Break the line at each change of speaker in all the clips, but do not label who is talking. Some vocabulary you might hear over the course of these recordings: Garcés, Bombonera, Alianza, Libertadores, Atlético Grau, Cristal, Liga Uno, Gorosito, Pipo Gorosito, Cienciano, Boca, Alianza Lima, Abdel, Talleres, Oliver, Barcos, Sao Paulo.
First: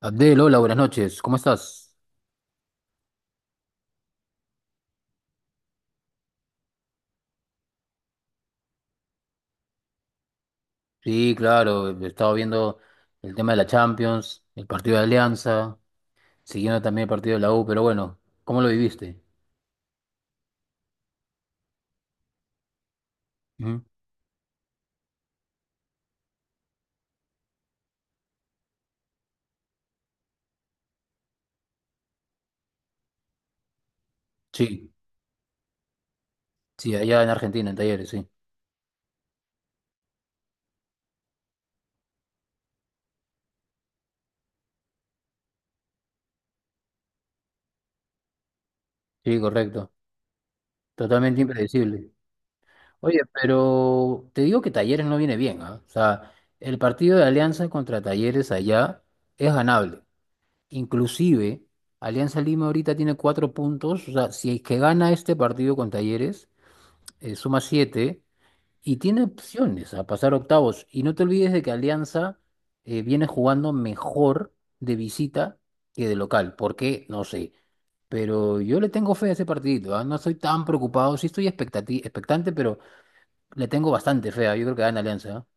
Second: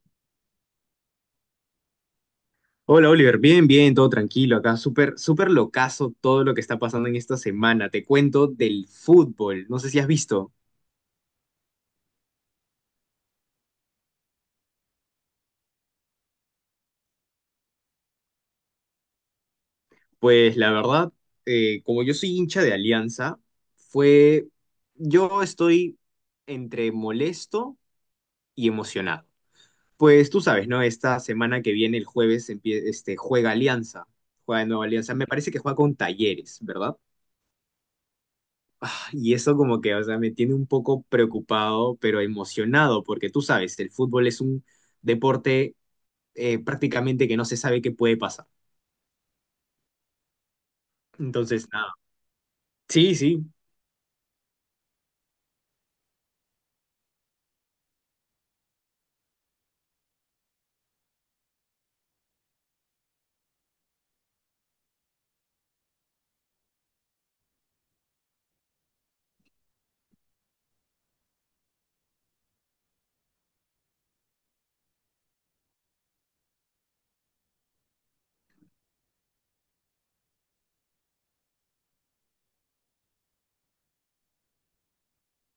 Abdel, hola, buenas noches. ¿Cómo estás?
Hola Oliver, bien, bien, todo tranquilo acá, súper, súper locazo todo lo que está pasando en esta semana. Te cuento del fútbol, no sé si has visto.
Sí, claro, he estado viendo el tema de la Champions, el partido de Alianza, siguiendo también el partido de la U, pero bueno, ¿cómo lo viviste?
Pues la verdad, como yo soy hincha de Alianza,
Ujú.
fue, yo estoy entre molesto y emocionado. Pues tú sabes, ¿no? Esta semana que viene, el jueves, juega Alianza, juega de nuevo
Sí,
Alianza, me parece que juega con Talleres,
sí,
¿verdad?
allá en Argentina, en Talleres, sí.
Y eso como que, o sea, me tiene un poco preocupado, pero emocionado, porque tú sabes, el fútbol es un deporte prácticamente que no se sabe qué puede pasar.
Sí, correcto. Totalmente
Entonces, nada.
impredecible.
Sí,
Oye,
sí.
pero te digo que Talleres no viene bien, ¿ah? O sea, el partido de Alianza contra Talleres allá es ganable. Inclusive, Alianza Lima ahorita tiene cuatro puntos, o sea, si es que gana este partido con Talleres suma 7 y tiene opciones a pasar octavos. Y no te olvides de que Alianza viene jugando mejor de visita que de local. ¿Por qué? No sé. Pero yo le tengo fe a ese partidito, ¿ah? No estoy tan preocupado. Sí estoy expectante, pero le tengo bastante fe. ¿Ah? Yo creo que gana Alianza. ¿Ah?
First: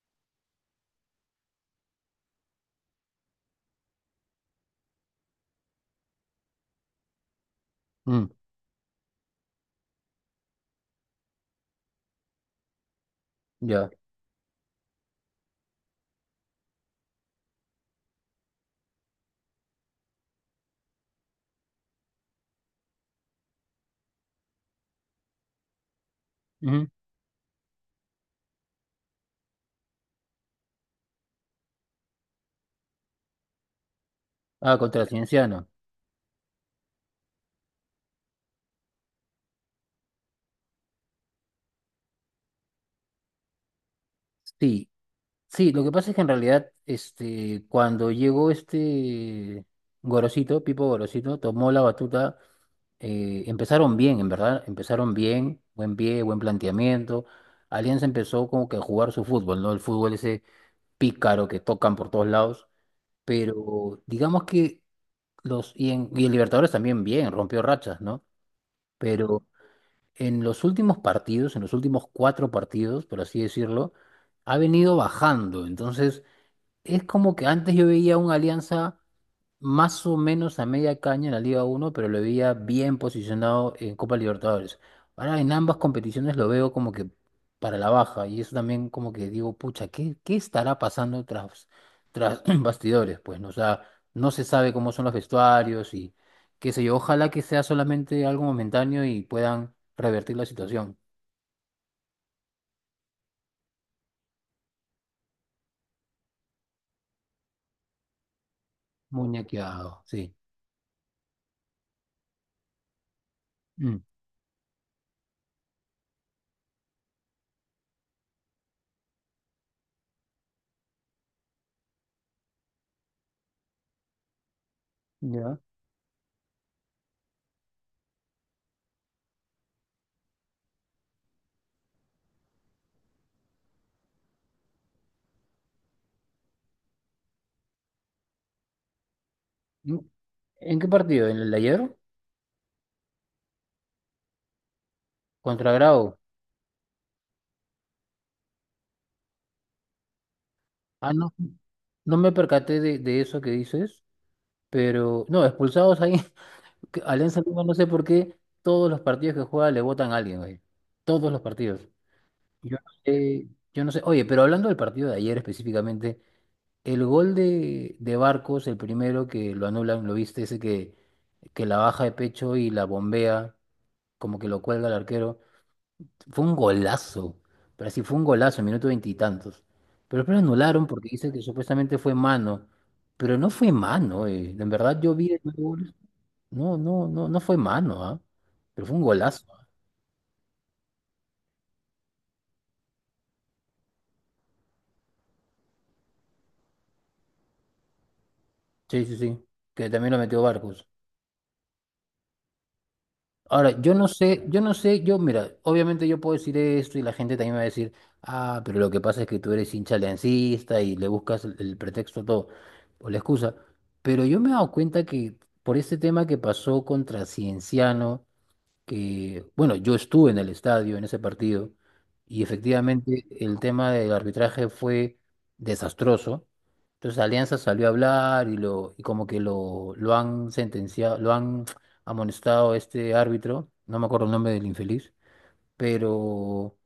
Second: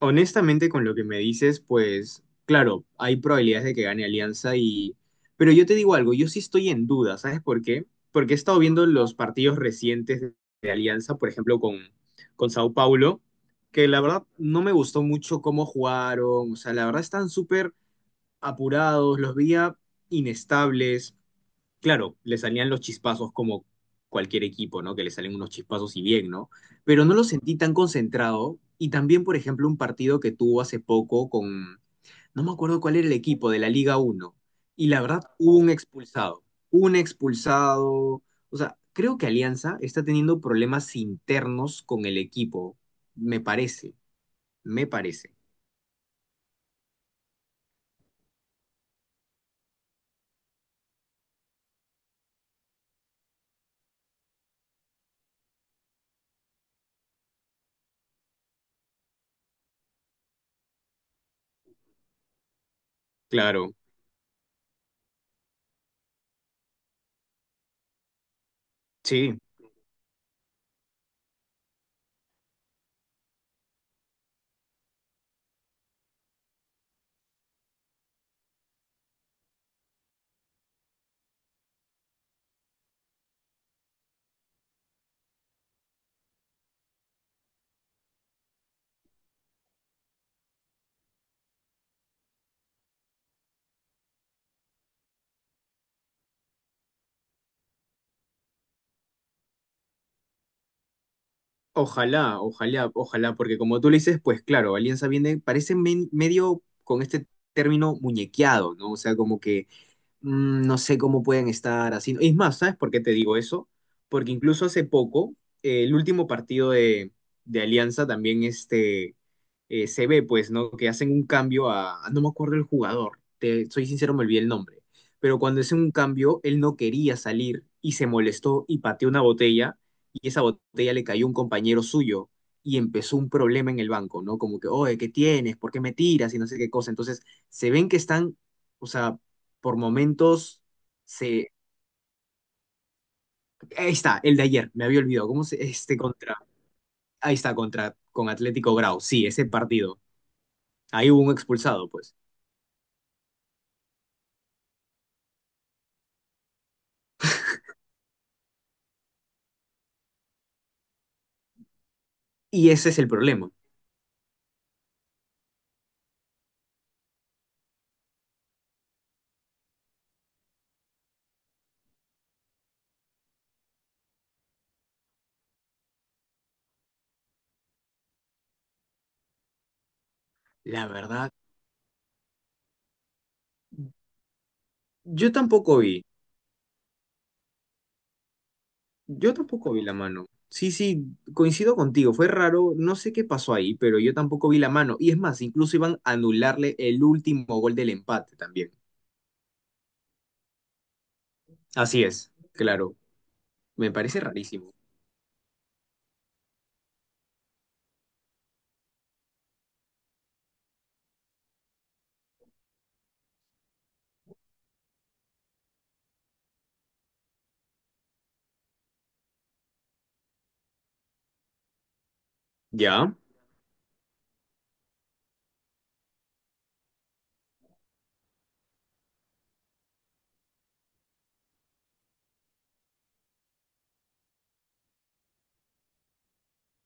Honestamente, con lo que me dices, pues, claro, hay probabilidades de que gane Alianza y... Pero yo te digo algo, yo sí estoy en duda, ¿sabes por qué?
Mm,
Porque he estado viendo los partidos recientes de Alianza, por ejemplo, con Sao Paulo, que
ya.
la verdad no me gustó mucho cómo jugaron, o sea, la verdad están súper apurados, los veía inestables. Claro, le salían los chispazos como cualquier equipo, ¿no? Que le salen unos chispazos y bien, ¿no?
Ujú.
Pero no lo sentí tan concentrado. Y también, por ejemplo, un partido que tuvo hace poco con, no me acuerdo cuál era el equipo de la Liga Uno.
Ah,
Y la
contra
verdad, hubo
Cienciano.
un expulsado. Un expulsado. O sea, creo que Alianza está teniendo problemas internos con el equipo. Me parece, me
Sí,
parece.
sí, lo que pasa es que en realidad, este, cuando llegó este Gorosito, Pipo Gorosito, tomó la batuta empezaron bien, en verdad, empezaron bien, buen pie, buen planteamiento. Alianza empezó como que a jugar su fútbol, ¿no? El fútbol ese pícaro que tocan por todos lados,
Claro,
pero digamos que los, y en Libertadores también bien, rompió rachas, ¿no?
sí.
Pero en los últimos partidos, en los últimos cuatro partidos, por así decirlo, ha venido bajando. Entonces, es como que antes yo veía una Alianza más o menos a media caña en la Liga uno pero lo veía bien posicionado en Copa Libertadores. Ahora en ambas competiciones lo veo como que para la baja y eso también como que digo, pucha, ¿qué estará pasando tras, tras bastidores? Pues no, o sea, no se sabe cómo son los vestuarios y qué sé yo, ojalá que sea solamente algo momentáneo y puedan revertir la situación.
Ojalá, ojalá, ojalá, porque como tú le dices, pues claro, Alianza viene, parece medio con este término muñequeado, ¿no? O sea, como que
Muñequeado, sí.
no sé cómo pueden estar así. Es más, ¿sabes por qué te digo eso?
Mm,
Porque incluso hace poco, el último partido de Alianza también se ve, pues, ¿no? Que hacen un cambio a, no me acuerdo el jugador, te, soy sincero, me olvidé el nombre, pero
¿Ya?
cuando hacen un cambio, él no quería salir y se molestó y pateó una botella y esa botella le cayó a un compañero suyo y empezó un problema en el banco, ¿no? Como que, oye, ¿qué tienes? ¿Por qué me tiras? Y no sé qué cosa. Entonces, se ven que están, o sea, por
¿En
momentos
en qué partido? ¿En el
se...
de ayer?
Ahí está, el de ayer, me había olvidado. ¿Cómo se...
¿Contra
Este
Grau?
contra... Ahí está, contra... con Atlético Grau. Sí, ese partido. Ahí
Ah,
hubo un
no.
expulsado, pues.
No me percaté de eso que dices, pero no, expulsados ahí, que Alianza Lima, no sé por qué, todos los partidos que juega le votan a alguien, güey. Todos los partidos.
Y
Yo no
ese es el
sé,
problema.
yo no sé. Oye, pero hablando del partido de ayer específicamente, el gol de Barcos, el primero que lo anulan, lo viste, ese que la baja de pecho y la bombea, como que lo cuelga el arquero. Fue un golazo. Pero sí fue un golazo, minuto veintitantos. Pero después lo anularon
La
porque dice
verdad,
que supuestamente fue mano. Pero no fue mano, eh. En verdad yo vi
yo
el
tampoco
gol.
vi.
No, no, no, no fue mano, ¿ah? Pero fue un
Yo
golazo.
tampoco vi la mano. Sí, sí, coincido contigo. Fue raro. No sé qué pasó ahí, pero yo tampoco vi la mano. Y es más, incluso iban a anularle el último gol del empate también.
Sí, sí, sí. Que también lo metió Barcos.
Así es, claro.
Ahora,
Me
yo no
parece
sé, yo
rarísimo.
no sé, yo, mira, obviamente yo puedo decir esto y la gente también me va a decir, ah, pero lo que pasa es que tú eres hincha aliancista y le buscas el pretexto a todo, o la excusa. Pero yo me he dado cuenta que por este tema que pasó contra Cienciano, que, bueno, yo estuve en el estadio en ese partido y
¿Ya?
efectivamente el tema del arbitraje fue desastroso. Entonces Alianza salió a hablar y lo y como que lo han sentenciado, lo han amonestado a este árbitro, no me acuerdo el nombre del infeliz, pero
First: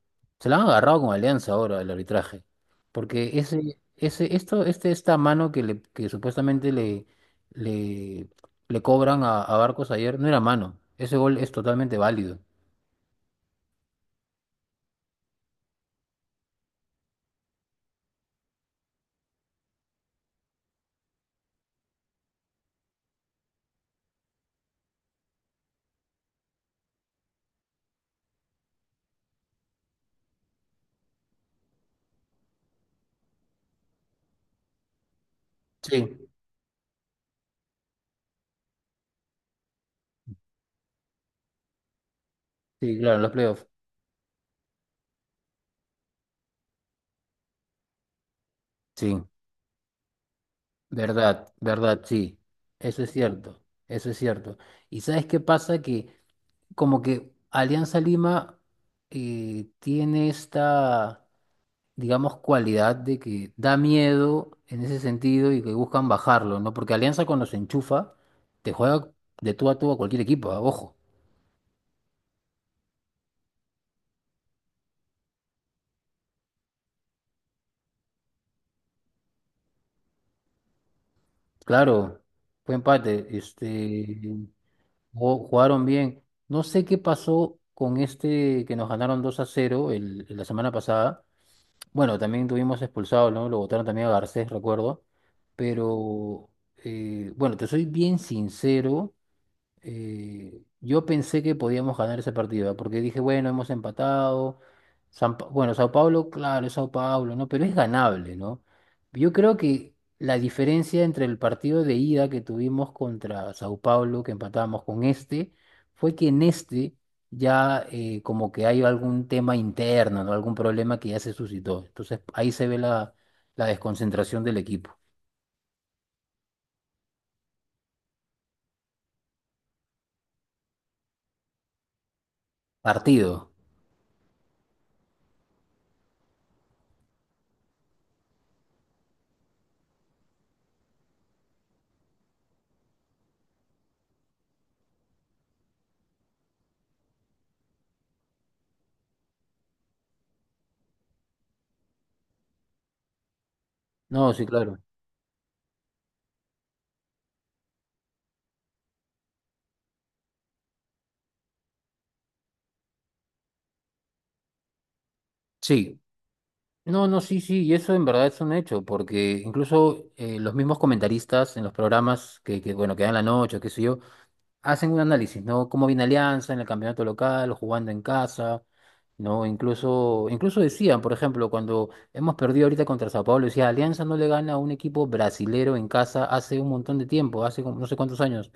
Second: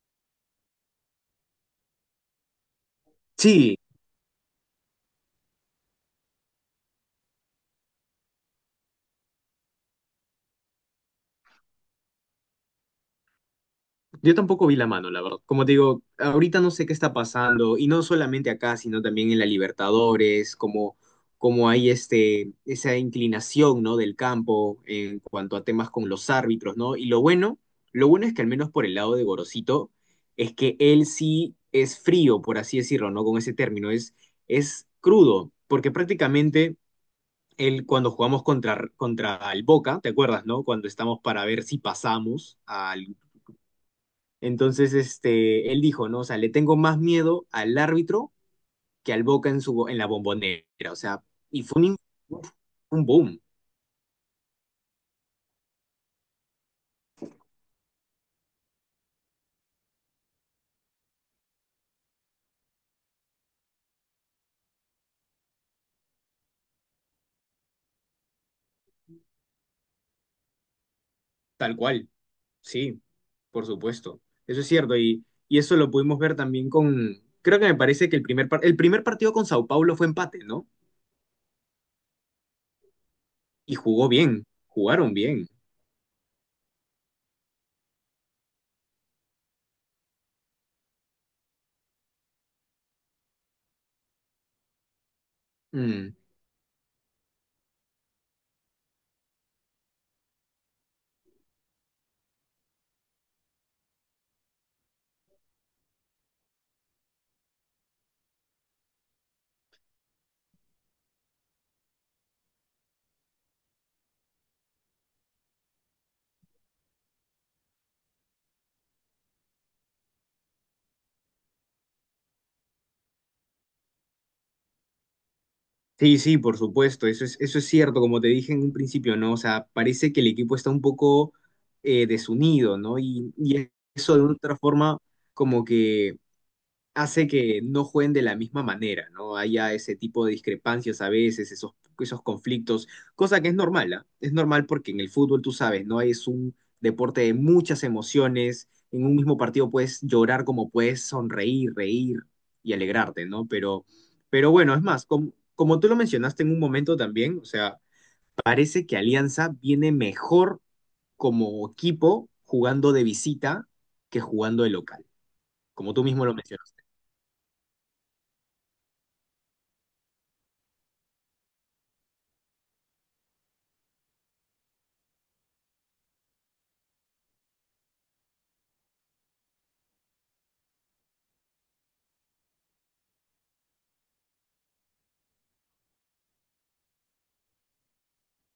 se la han agarrado con Alianza ahora el arbitraje, porque
Sí,
esta mano que le, que supuestamente le, le, le cobran a Barcos ayer, no era mano, ese gol es totalmente válido.
yo tampoco vi la mano, la verdad. Como te digo, ahorita no sé qué está pasando, y no solamente acá, sino también en la Libertadores, como, como hay este, esa inclinación, ¿no? del campo en cuanto a temas con los árbitros, ¿no? Y lo bueno es que al menos por el lado de Gorosito, es que él sí es frío, por así decirlo, ¿no? Con ese término, es crudo, porque
Sí,
prácticamente él cuando jugamos contra, contra el Boca, ¿te acuerdas, no? Cuando estamos para ver si pasamos
sí,
al
claro, los playoffs.
entonces, él dijo, ¿no? O sea, le tengo más miedo al árbitro que al
Sí,
Boca en su, en la Bombonera. O sea,
verdad,
y fue un,
verdad, sí.
uf,
Eso
un
es
boom,
cierto, eso es cierto. ¿Y sabes qué pasa? Que como que Alianza Lima tiene esta digamos, cualidad de que da miedo en ese sentido y que buscan bajarlo, ¿no? Porque Alianza cuando se enchufa, te juega de tú a tú a cualquier equipo, ah, Ojo.
tal cual. Sí, por supuesto. Eso es cierto. Y eso lo pudimos ver también con, creo que me parece que el primer, el primer partido con Sao Paulo fue empate, ¿no?
Claro, fue empate,
Y jugó
este,
bien, jugaron bien.
jugaron bien. No sé qué pasó con este que nos ganaron 2 a cero la semana pasada. Bueno, también tuvimos expulsado, ¿no? Lo votaron también a Garcés, recuerdo.
Mm.
Pero, bueno, te soy bien sincero. Yo pensé que podíamos ganar ese partido, ¿ah? Porque dije, bueno, hemos empatado. Bueno, Sao Paulo, claro, es Sao Paulo, ¿no? Pero es ganable, ¿no? Yo creo que la diferencia entre el partido de ida que tuvimos contra Sao Paulo, que empatamos con este, fue que en este ya como que hay algún tema interno, ¿no? Algún problema que ya se suscitó. Entonces ahí se ve la, la desconcentración del equipo.
Sí, sí, por supuesto, eso es cierto, como te dije en un principio, ¿no? O sea, parece que el equipo está un poco desunido, ¿no?
Partido.
Y eso de otra forma como que hace que no jueguen de la misma manera, ¿no? Haya ese tipo de discrepancias a veces, esos, esos conflictos, cosa que es normal, ¿ah? Es normal porque en el fútbol, tú sabes, ¿no? Es un deporte de muchas emociones, en un mismo partido puedes llorar como puedes sonreír, reír y alegrarte, ¿no?
No, sí,
Pero bueno,
claro.
es más, como tú lo mencionaste en un momento también, o sea, parece que Alianza viene mejor como equipo jugando de visita que jugando de local, como
Sí.
tú mismo lo mencionaste.
No, no, sí, sí, y eso en verdad es un hecho, porque incluso los mismos comentaristas en los programas que bueno, que dan la noche, qué sé yo, hacen un análisis, ¿no? Cómo viene Alianza en el campeonato local, jugando en casa, ¿no? Incluso, incluso decían, por ejemplo, cuando hemos perdido ahorita contra Sao Paulo, decía, Alianza no le gana a un equipo brasilero en casa hace un montón de tiempo, hace como no sé cuántos años,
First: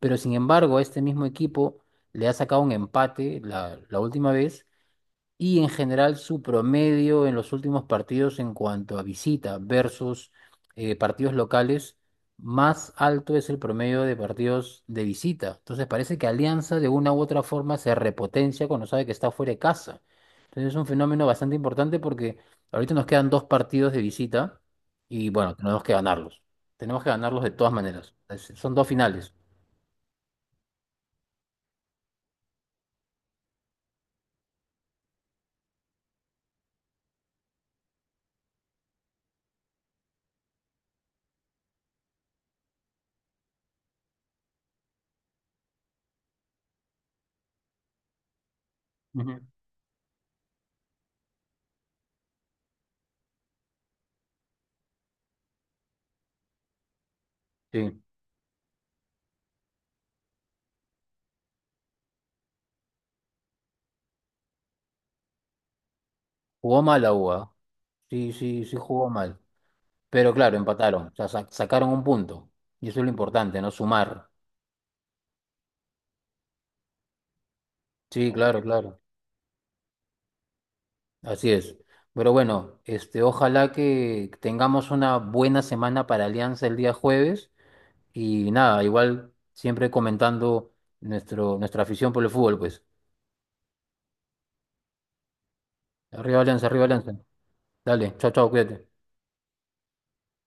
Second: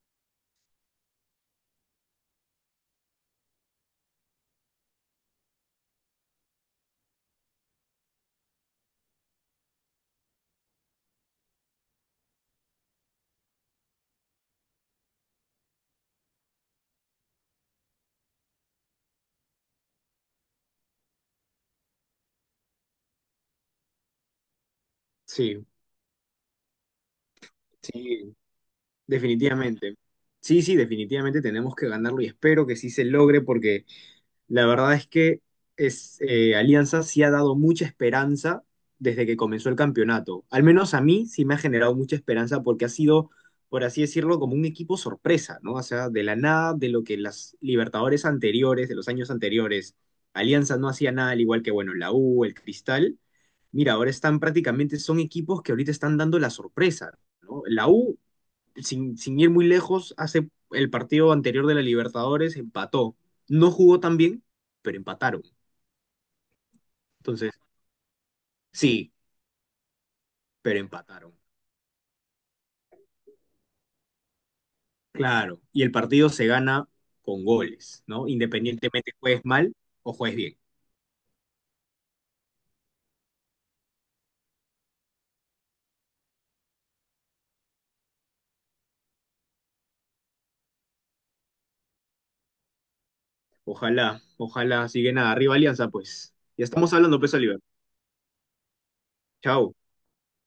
pero sin embargo, a este mismo equipo le ha sacado un empate la, la última vez y en general su promedio en los últimos partidos en cuanto a visita versus partidos locales, más alto es el promedio de partidos de visita. Entonces parece que Alianza de una u otra forma se repotencia cuando sabe que está fuera de casa. Entonces es un fenómeno bastante importante porque ahorita nos quedan dos partidos de visita y bueno,
Sí.
tenemos que ganarlos. Tenemos que ganarlos de todas maneras.
Sí,
Es- son dos finales.
definitivamente. Sí, sí, definitivamente tenemos que ganarlo y espero que sí se logre porque la verdad es que es, Alianza sí ha dado mucha esperanza desde que comenzó el campeonato. Al menos a mí sí me ha generado mucha esperanza porque ha sido, por así decirlo, como un equipo sorpresa, ¿no? O sea, de la nada, de lo que las Libertadores anteriores, de los años
Ujú.
anteriores, Alianza no hacía nada, al igual que, bueno, la U, el Cristal. Mira, ahora están prácticamente, son equipos que ahorita están dando la sorpresa, ¿no? La
Sí,
U sin, sin ir muy lejos, hace el partido anterior de la Libertadores empató. No jugó tan bien, pero empataron.
jugó mal la
Entonces,
UA. Sí, sí, sí jugó
sí,
mal. Pero claro,
pero
empataron, o sea,
empataron.
sacaron un punto. Y eso es lo importante, ¿no? Sumar.
Claro. Y el partido se gana con goles, ¿no?
Sí, claro, claro.
Independientemente juegues mal o juegues bien.
Así es. Pero bueno, este, ojalá que tengamos una buena semana para Alianza el día jueves. Y nada, igual siempre comentando nuestro, nuestra afición por el fútbol, pues.
Ojalá, ojalá siguen nada. Arriba Alianza, pues.
Arriba
Ya
Alianza, arriba
estamos
Alianza.
hablando, pues Oliver.
Dale, chao, chao, cuídate.
Chao.